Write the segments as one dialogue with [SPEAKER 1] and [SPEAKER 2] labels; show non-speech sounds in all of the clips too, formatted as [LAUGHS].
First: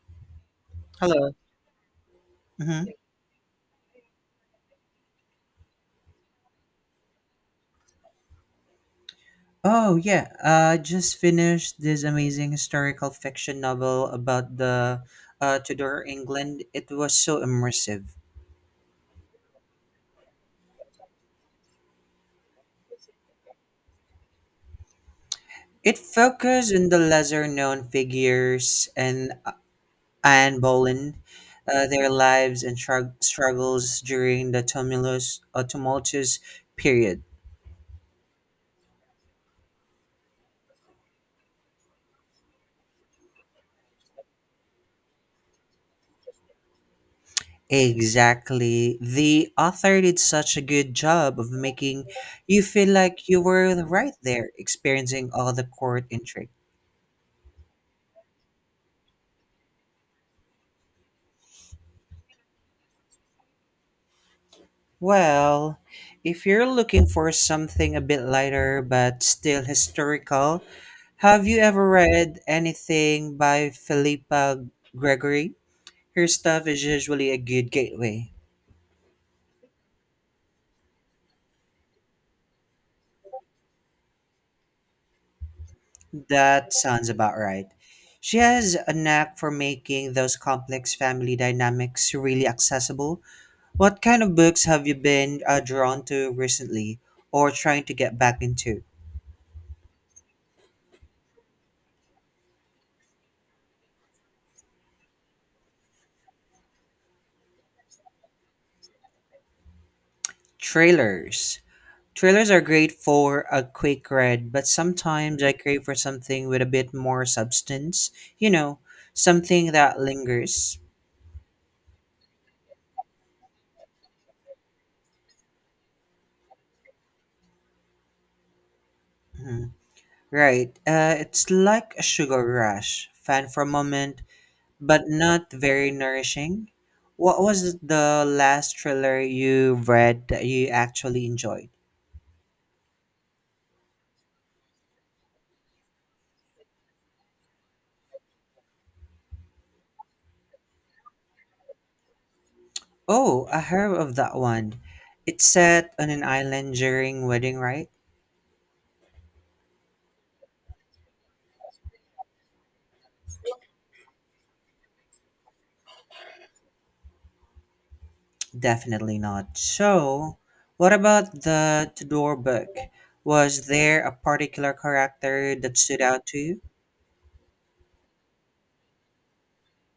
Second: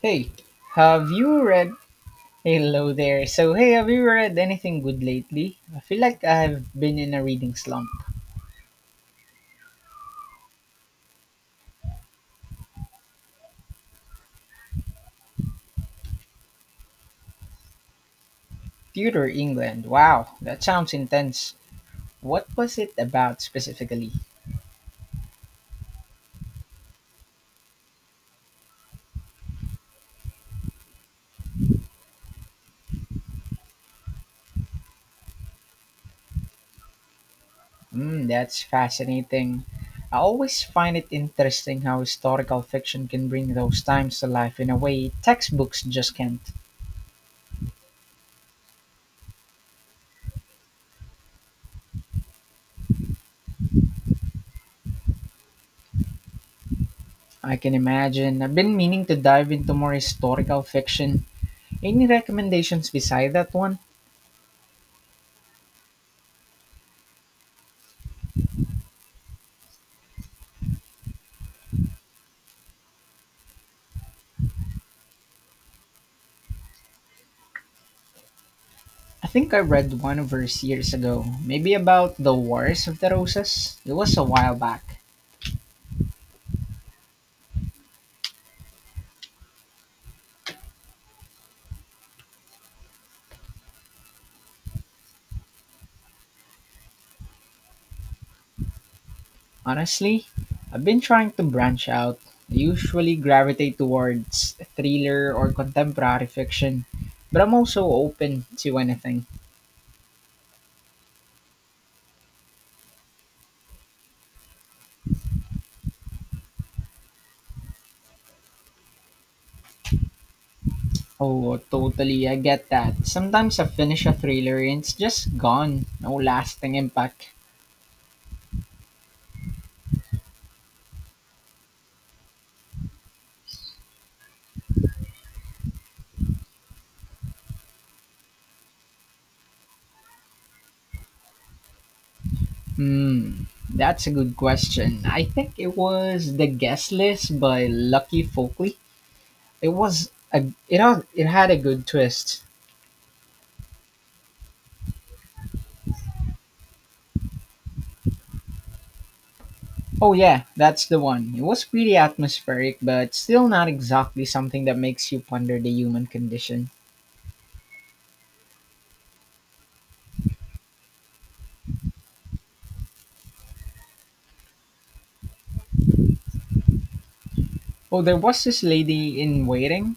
[SPEAKER 1] Hey, have
[SPEAKER 2] Hello.
[SPEAKER 1] you read?
[SPEAKER 2] hmm
[SPEAKER 1] Hello there. So, hey, have you read anything good lately? I feel like I've been in a reading slump.
[SPEAKER 2] Oh, yeah. Just finished this amazing historical fiction novel about the Tudor England. It was so immersive.
[SPEAKER 1] Tudor England. Wow, that sounds intense. What was it about specifically?
[SPEAKER 2] It focused on the lesser-known figures and Anne Boleyn, their lives and struggles during the tumultuous period.
[SPEAKER 1] Hmm, that's fascinating. I always find it interesting how historical fiction can bring those times to life in a way textbooks just can't.
[SPEAKER 2] Exactly. The author did such a good job of making you feel like you were right there, experiencing all the court intrigue.
[SPEAKER 1] I can imagine. I've been meaning to dive into more historical fiction. Any recommendations beside that one?
[SPEAKER 2] Well, if you're looking for something a bit lighter but still historical, have you ever read anything by Philippa Gregory? Her stuff is usually a good gateway.
[SPEAKER 1] I think I read one of hers years ago, maybe about the Wars of the Roses. It was a while back.
[SPEAKER 2] That sounds about right. She has a knack for making those complex family dynamics really accessible. What kind of books have you been drawn to recently or trying to get back into?
[SPEAKER 1] Honestly, I've been trying to branch out. I usually gravitate towards thriller or contemporary fiction, but I'm also open to anything.
[SPEAKER 2] Trailers. Trailers are great for a quick read, but sometimes I crave for something with a bit more substance. You know, Something that lingers.
[SPEAKER 1] Oh, totally, I get that. Sometimes I finish a thriller and it's just gone. No lasting impact.
[SPEAKER 2] Mhm. Right. It's like a sugar rush, fun for a moment, but not very nourishing. What was the last thriller you read that you actually enjoyed?
[SPEAKER 1] Hmm, that's a good question. I think it was The Guest List by Lucky Folkley. It was a it had a good twist.
[SPEAKER 2] Oh, I heard of that one. It's set on an island during wedding, right?
[SPEAKER 1] Oh yeah, that's the one. It was pretty atmospheric, but still not exactly something that makes you ponder the human condition.
[SPEAKER 2] Definitely not. So, what about the Tudor book? Was there a particular character that stood out to you?
[SPEAKER 1] Oh, there was this lady in waiting,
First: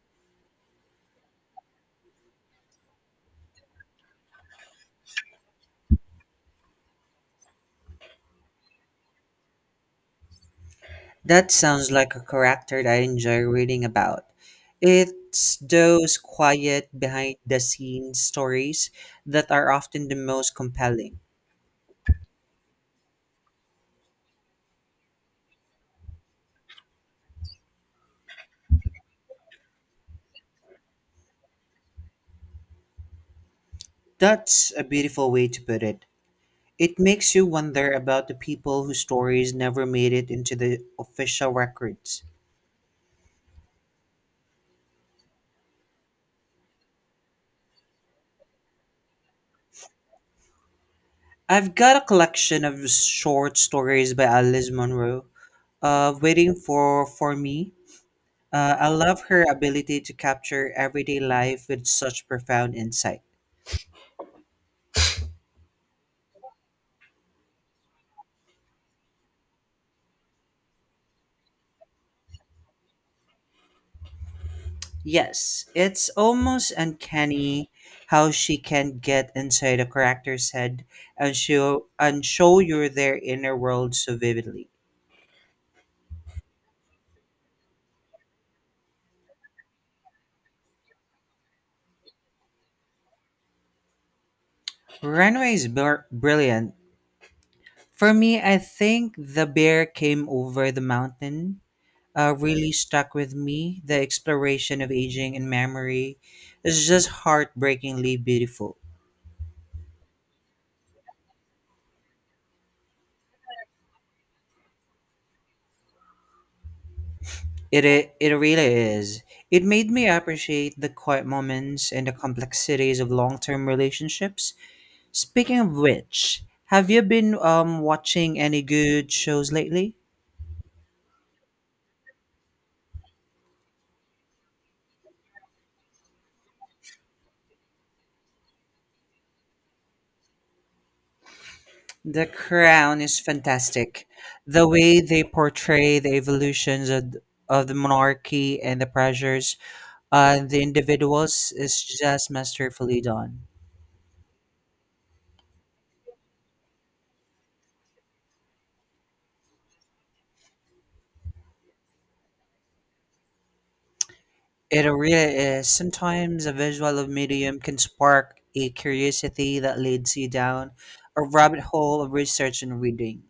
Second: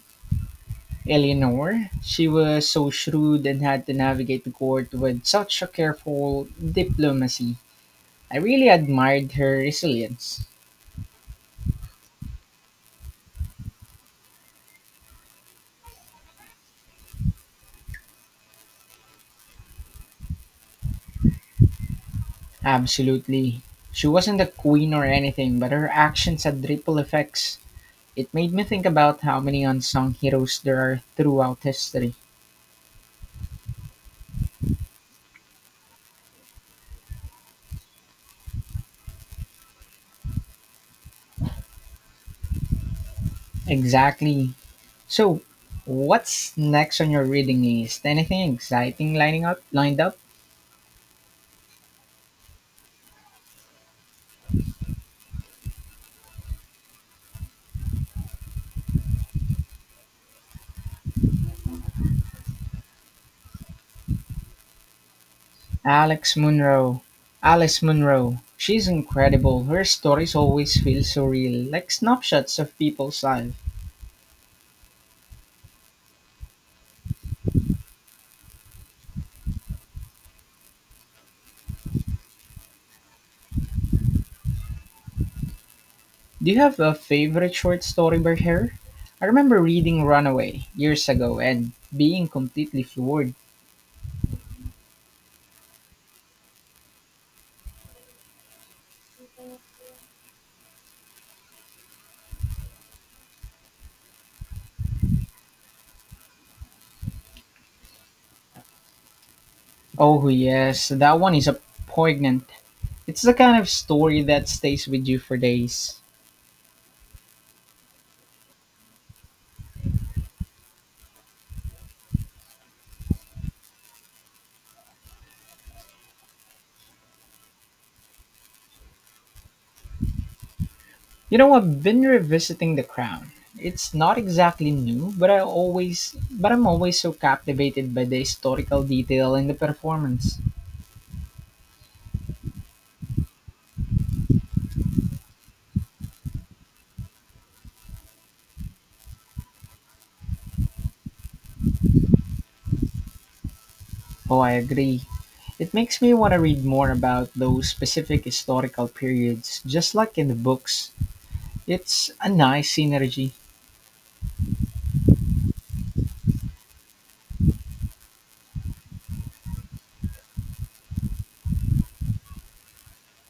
[SPEAKER 1] Eleanor. She was so shrewd and had to navigate the court with such a careful diplomacy. I really admired her resilience.
[SPEAKER 2] That sounds like a character that I enjoy reading about. It's those quiet, behind the scenes stories that are often the most compelling.
[SPEAKER 1] Absolutely. She wasn't a queen or anything, but her actions had ripple effects. It made me think about how many unsung heroes there are throughout history.
[SPEAKER 2] That's a beautiful way to put it. It makes you wonder about the people whose stories never made it into the official records.
[SPEAKER 1] Exactly. So, what's next on your reading list? Anything exciting lining up? Lined up?
[SPEAKER 2] I've got a collection of short stories by Alice Munro, waiting for me. I love her ability to capture everyday life with such profound insight.
[SPEAKER 1] Alex Munro. Alice Munro. She's incredible. Her stories always feel so real, like snapshots of people's lives.
[SPEAKER 2] Yes, it's almost uncanny how she can get inside a character's head and show you their inner world so vividly.
[SPEAKER 1] Do you have a favorite short story by her? I remember reading Runaway years ago and being completely floored.
[SPEAKER 2] Runway is brilliant. For me, I think the bear came over the mountain really stuck with me. The exploration of aging and memory is just heartbreakingly beautiful.
[SPEAKER 1] Oh, yes, that one is a poignant. It's the kind of story that stays with you for days.
[SPEAKER 2] It really is. It made me appreciate the quiet moments and the complexities of long term relationships. Speaking of which, have you been watching any good shows lately?
[SPEAKER 1] You know, I've been revisiting The Crown. It's not exactly new, but I'm always so captivated by the historical detail and the performance.
[SPEAKER 2] The Crown is fantastic. The way they portray the evolutions of the monarchy and the pressures and the individuals is just masterfully done.
[SPEAKER 1] Oh, I agree. It makes me want to read more about those specific historical periods, just like in the books. It's a nice synergy.
[SPEAKER 2] It really is. Sometimes a visual of medium can spark a curiosity that leads you down a rabbit hole of research and reading.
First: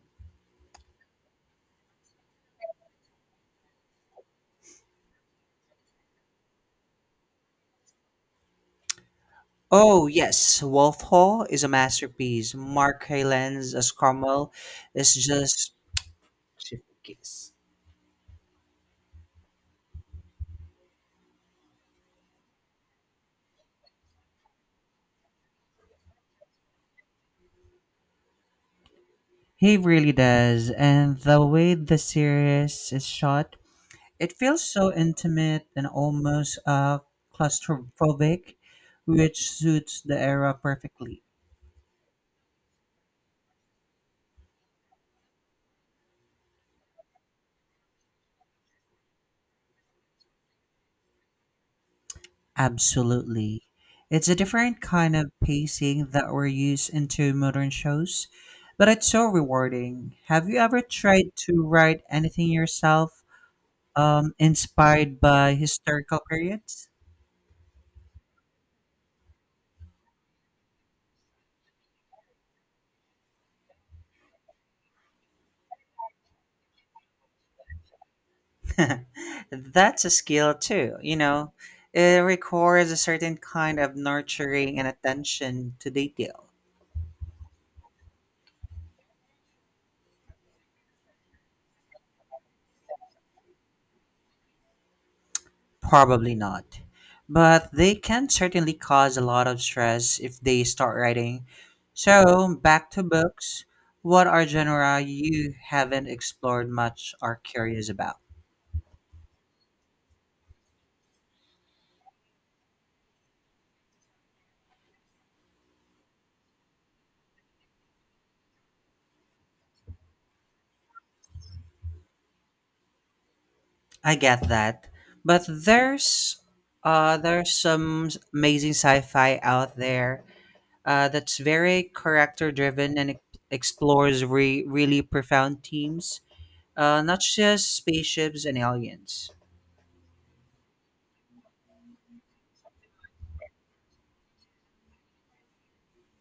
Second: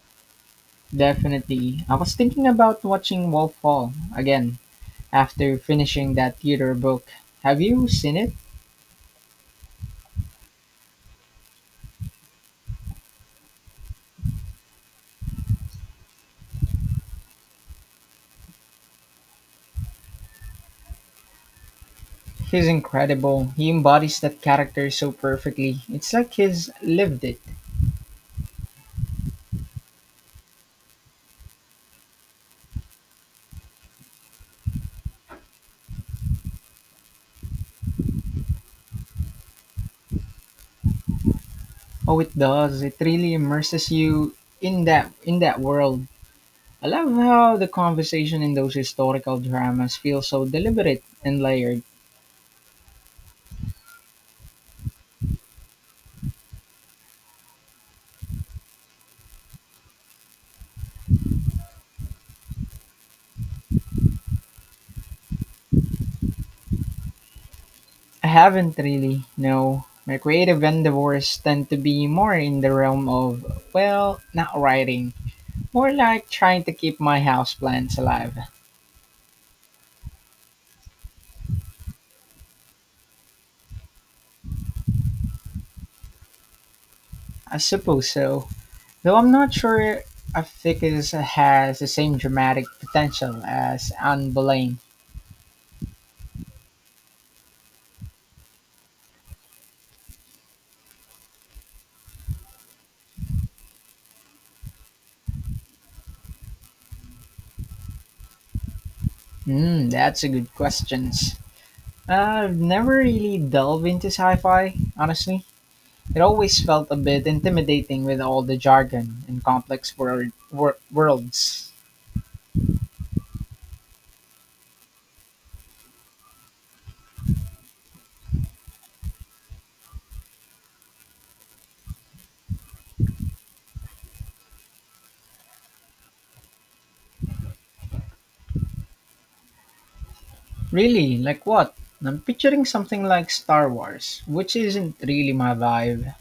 [SPEAKER 1] Definitely. I was thinking about watching Wolf Hall again after finishing that theater book. Have you seen it?
[SPEAKER 2] Oh yes, Wolf Hall is a masterpiece. Mark Hyland's as Cromwell is just
[SPEAKER 1] He's incredible. He embodies that character so perfectly. It's like he's lived it.
[SPEAKER 2] he really does, and the way the series is shot. It feels so intimate and almost claustrophobic, which suits the era perfectly.
[SPEAKER 1] Oh, it does. It really immerses you in that world. I love how the conversation in those historical dramas feels so deliberate and layered.
[SPEAKER 2] Absolutely. It's a different kind of pacing that we're used into modern shows, but it's so rewarding. Have you ever tried to write anything yourself inspired by historical periods?
[SPEAKER 1] I haven't really, no. My creative endeavors tend to be more in the realm of, well, not writing. More like trying to keep my houseplants alive.
[SPEAKER 2] [LAUGHS] That's a skill too, you know. It requires a certain kind of nurturing and attention to detail.
[SPEAKER 1] I suppose so. Though I'm not sure I think it has the same dramatic potential as Anne Boleyn.
[SPEAKER 2] Probably not. But they can certainly cause a lot of stress if they start writing. So, back to books. What are genera you haven't explored much or curious about?
[SPEAKER 1] Mm, that's a good question. I've never really delved into sci-fi, honestly. It always felt a bit intimidating with all the jargon and complex worlds.
[SPEAKER 2] I get that. But there's some amazing sci-fi out there that's very character driven and explores really profound themes, not just spaceships and aliens.
[SPEAKER 1] Really, like what? I'm picturing something like Star Wars, which isn't really my vibe.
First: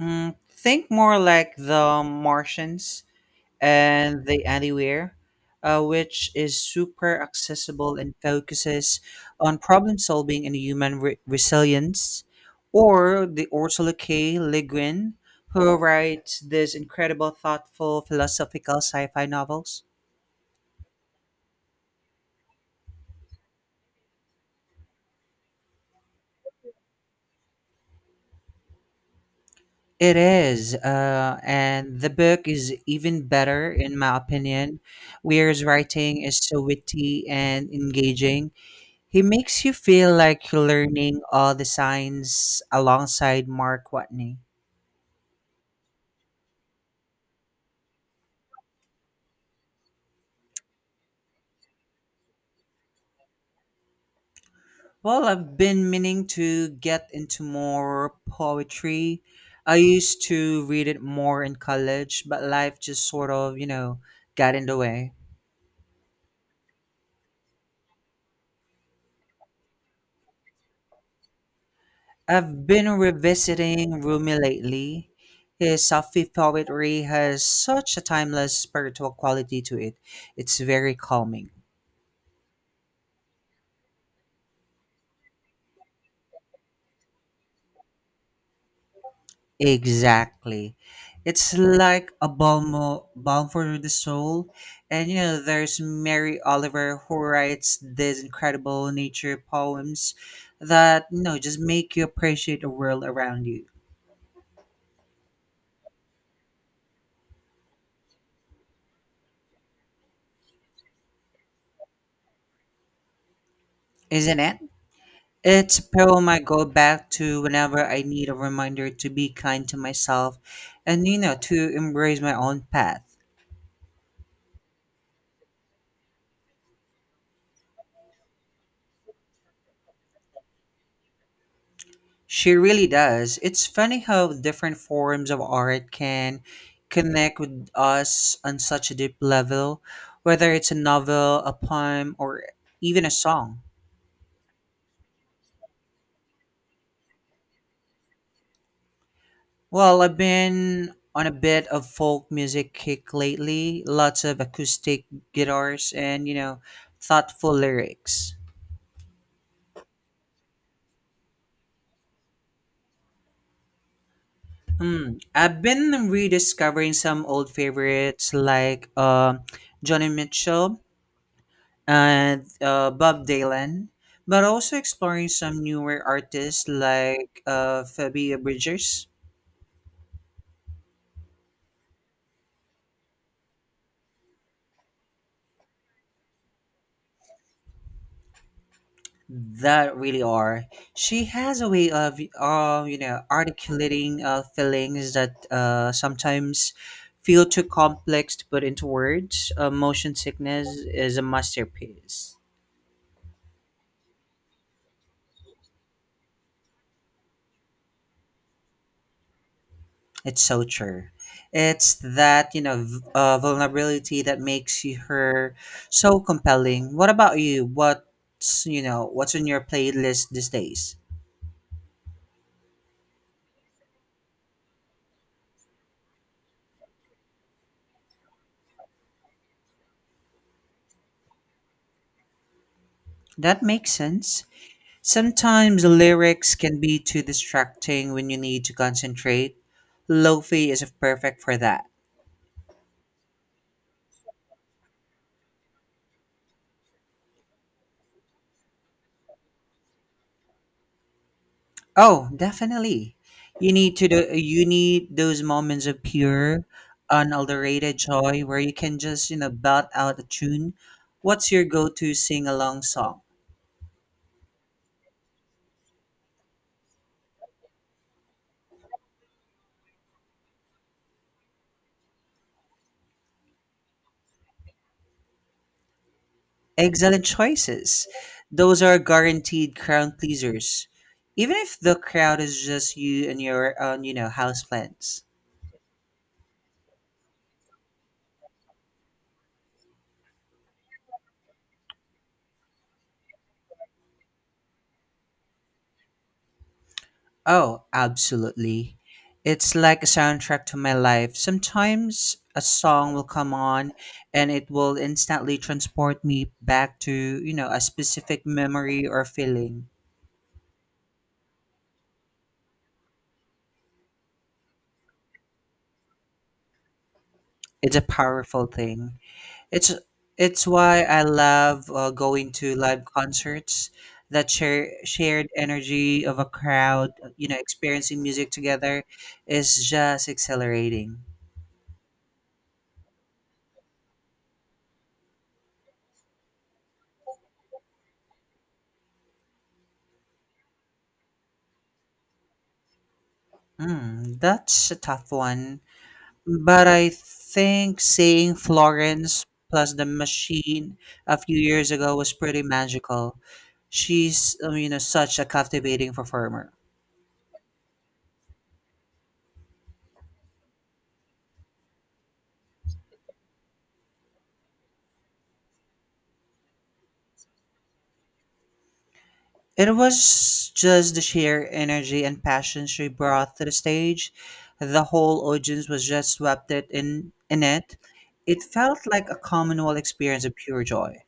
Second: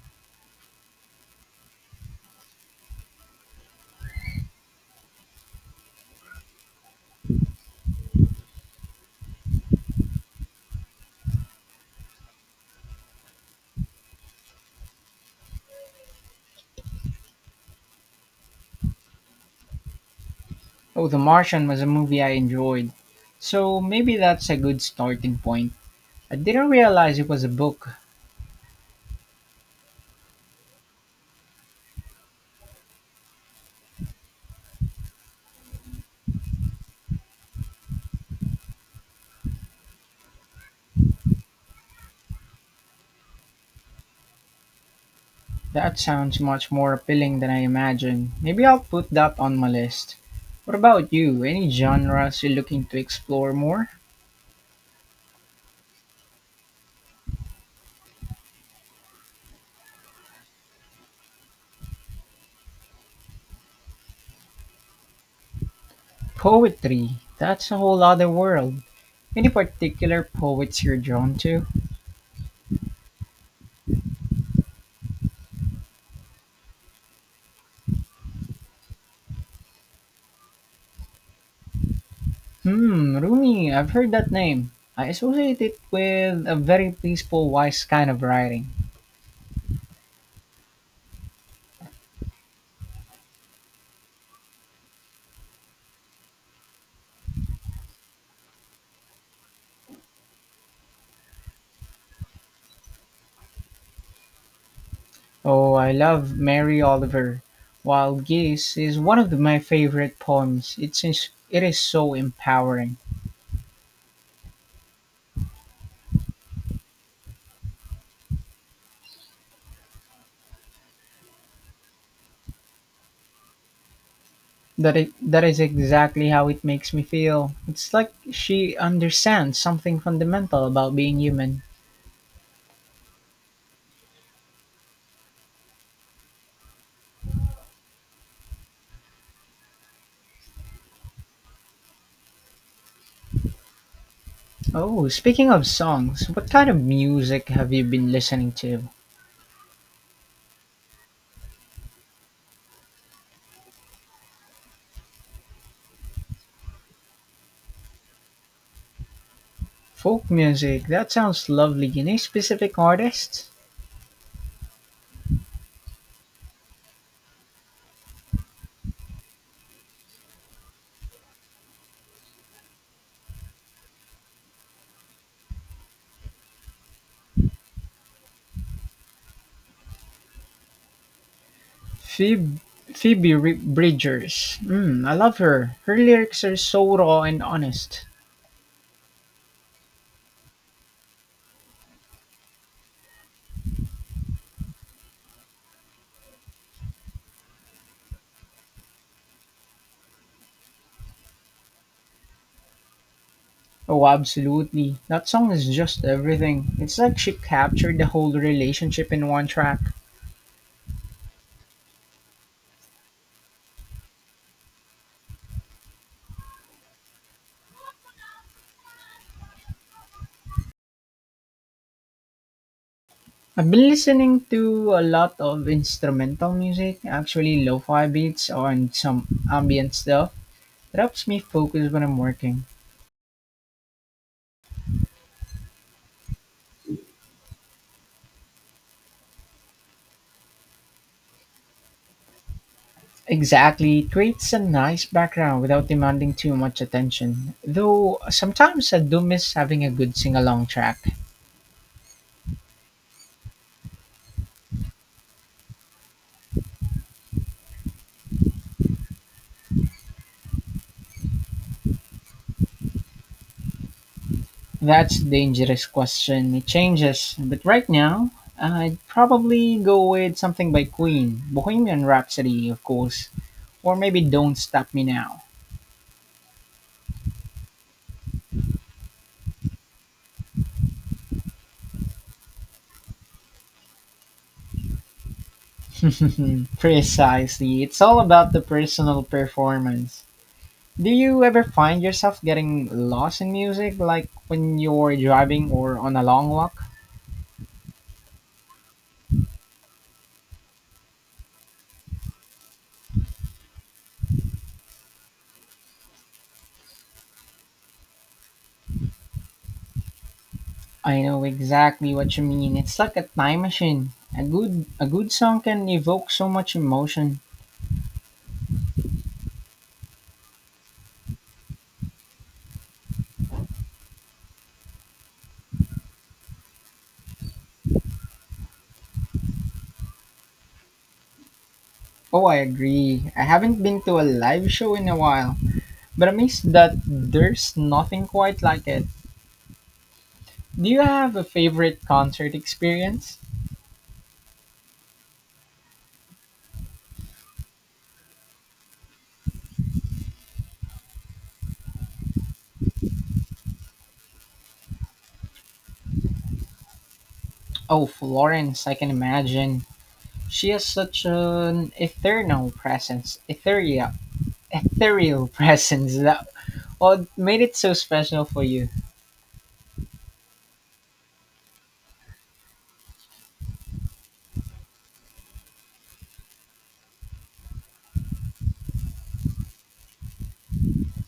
[SPEAKER 2] Mm, think more like The Martians and The Anywhere, which is super accessible and focuses on problem solving and human resilience. Or the Ursula K. Le Guin, who writes these incredible, thoughtful, philosophical sci fi novels.
[SPEAKER 1] Oh, The Martian was a movie I enjoyed, so maybe that's a good starting point. I didn't realize it was a book.
[SPEAKER 2] It is, and the book is even better in my opinion. Weir's writing is so witty and engaging. He makes you feel like you're learning all the signs alongside Mark Watney.
[SPEAKER 1] That sounds much more appealing than I imagined. Maybe I'll put that on my list. What about you? Any genres you're looking to explore more?
[SPEAKER 2] Well, I've been meaning to get into more poetry. I used to read it more in college, but life just sort of, you know, got in the way.
[SPEAKER 1] Poetry. That's a whole other world. Any particular poets you're drawn to?
[SPEAKER 2] I've been revisiting Rumi lately. His Sufi poetry has such a timeless spiritual quality to it. It's very calming.
[SPEAKER 1] Hmm, Rumi. I've heard that name. I associate it with a very peaceful, wise kind of writing.
[SPEAKER 2] Exactly. It's like a balm for the soul. And you know, there's Mary Oliver who writes these incredible nature poems that, you know, just make you appreciate the world around you.
[SPEAKER 1] Oh, I love Mary Oliver. Wild Geese is one of my favorite poems. It is so empowering.
[SPEAKER 2] Isn't it? It's a poem I go back to whenever I need a reminder to be kind to myself and, you know, to embrace my own path.
[SPEAKER 1] That is exactly how it makes me feel. It's like she understands something fundamental about being human.
[SPEAKER 2] She really does. It's funny how different forms of art can connect with us on such a deep level, whether it's a novel, a poem, or even a song.
[SPEAKER 1] Oh, speaking of songs, what kind of music have you been listening to?
[SPEAKER 2] Well, I've been on a bit of folk music kick lately, lots of acoustic guitars and, you know, thoughtful lyrics.
[SPEAKER 1] Folk music. That sounds lovely. Any specific artist?
[SPEAKER 2] Hmm. I've been rediscovering some old favorites like Johnny Mitchell and Bob Dylan, but also exploring some newer artists like Phoebe Bridgers.
[SPEAKER 1] Phoebe, Bridgers. Mm, I love her. Her lyrics are so raw and honest.
[SPEAKER 2] That really are. She has a way of, you know, articulating feelings that sometimes feel too complex to put into words. Motion sickness is a masterpiece.
[SPEAKER 1] Oh, absolutely. That song is just everything. It's like she captured the whole relationship in one track.
[SPEAKER 2] It's so true. It's that, you know, vulnerability that makes you- her so compelling. What about you? What's, you know, what's on your playlist these days?
[SPEAKER 1] I've been listening to a lot of instrumental music, actually lo-fi beats and some ambient stuff. It helps me focus when I'm working.
[SPEAKER 2] That makes sense. Sometimes the lyrics can be too distracting when you need to concentrate. Lofi is perfect for that.
[SPEAKER 1] Exactly, it creates a nice background without demanding too much attention. Though sometimes I do miss having a good sing-along track.
[SPEAKER 2] Oh, definitely. You need those moments of pure, unadulterated joy where you can just, you know, belt out a tune. What's your go-to sing-along song?
[SPEAKER 1] That's a dangerous question. It changes, but right now I'd probably go with something by Queen, Bohemian Rhapsody, of course, or maybe Don't Stop Me Now.
[SPEAKER 2] Excellent choices. Those are guaranteed crowd pleasers. Even if the crowd is just you and your, you know, houseplants.
[SPEAKER 1] [LAUGHS] Precisely. It's all about the personal performance. Do you ever find yourself getting lost in music, like when you're driving or on a long walk?
[SPEAKER 2] Oh, absolutely. It's like a soundtrack to my life. Sometimes a song will come on and it will instantly transport me back to, you know, a specific memory or feeling.
[SPEAKER 1] I know exactly what you mean. It's like a time machine. A good song can evoke so much emotion.
[SPEAKER 2] It's a powerful thing. It's it's why I love going to live concerts. That shared energy of a crowd, you know, experiencing music together is just exhilarating.
[SPEAKER 1] Oh, I agree. I haven't been to a live show in a while, but I'm amazed that there's nothing quite like it. Do you have a favorite concert experience?
[SPEAKER 2] Mm, that's a tough one. But I think seeing Florence plus the machine a few years ago was pretty magical. She's, you know, such a captivating performer.
[SPEAKER 1] Oh, Florence, I can imagine. She has such an eternal presence, ethereal [LAUGHS] presence. That what made it so special for you.
[SPEAKER 2] It was just the sheer energy and passion she brought to the stage. The whole audience was just swept it in it. It felt like a communal experience of pure joy.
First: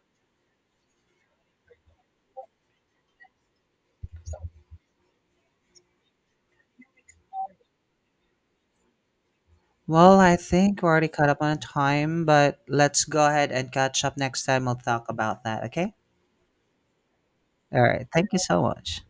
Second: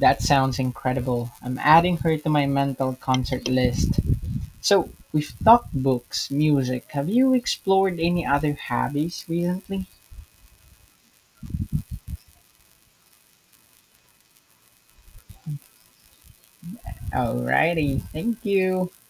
[SPEAKER 1] That sounds incredible. I'm adding her to my mental concert list. So we've talked books, music. Have you explored any other hobbies recently?
[SPEAKER 2] Well, I think we're already caught up on time, but let's go ahead and catch up next time. We'll talk about that, okay? All
[SPEAKER 1] Alrighty,
[SPEAKER 2] right. Thank
[SPEAKER 1] thank
[SPEAKER 2] you so
[SPEAKER 1] you.
[SPEAKER 2] much.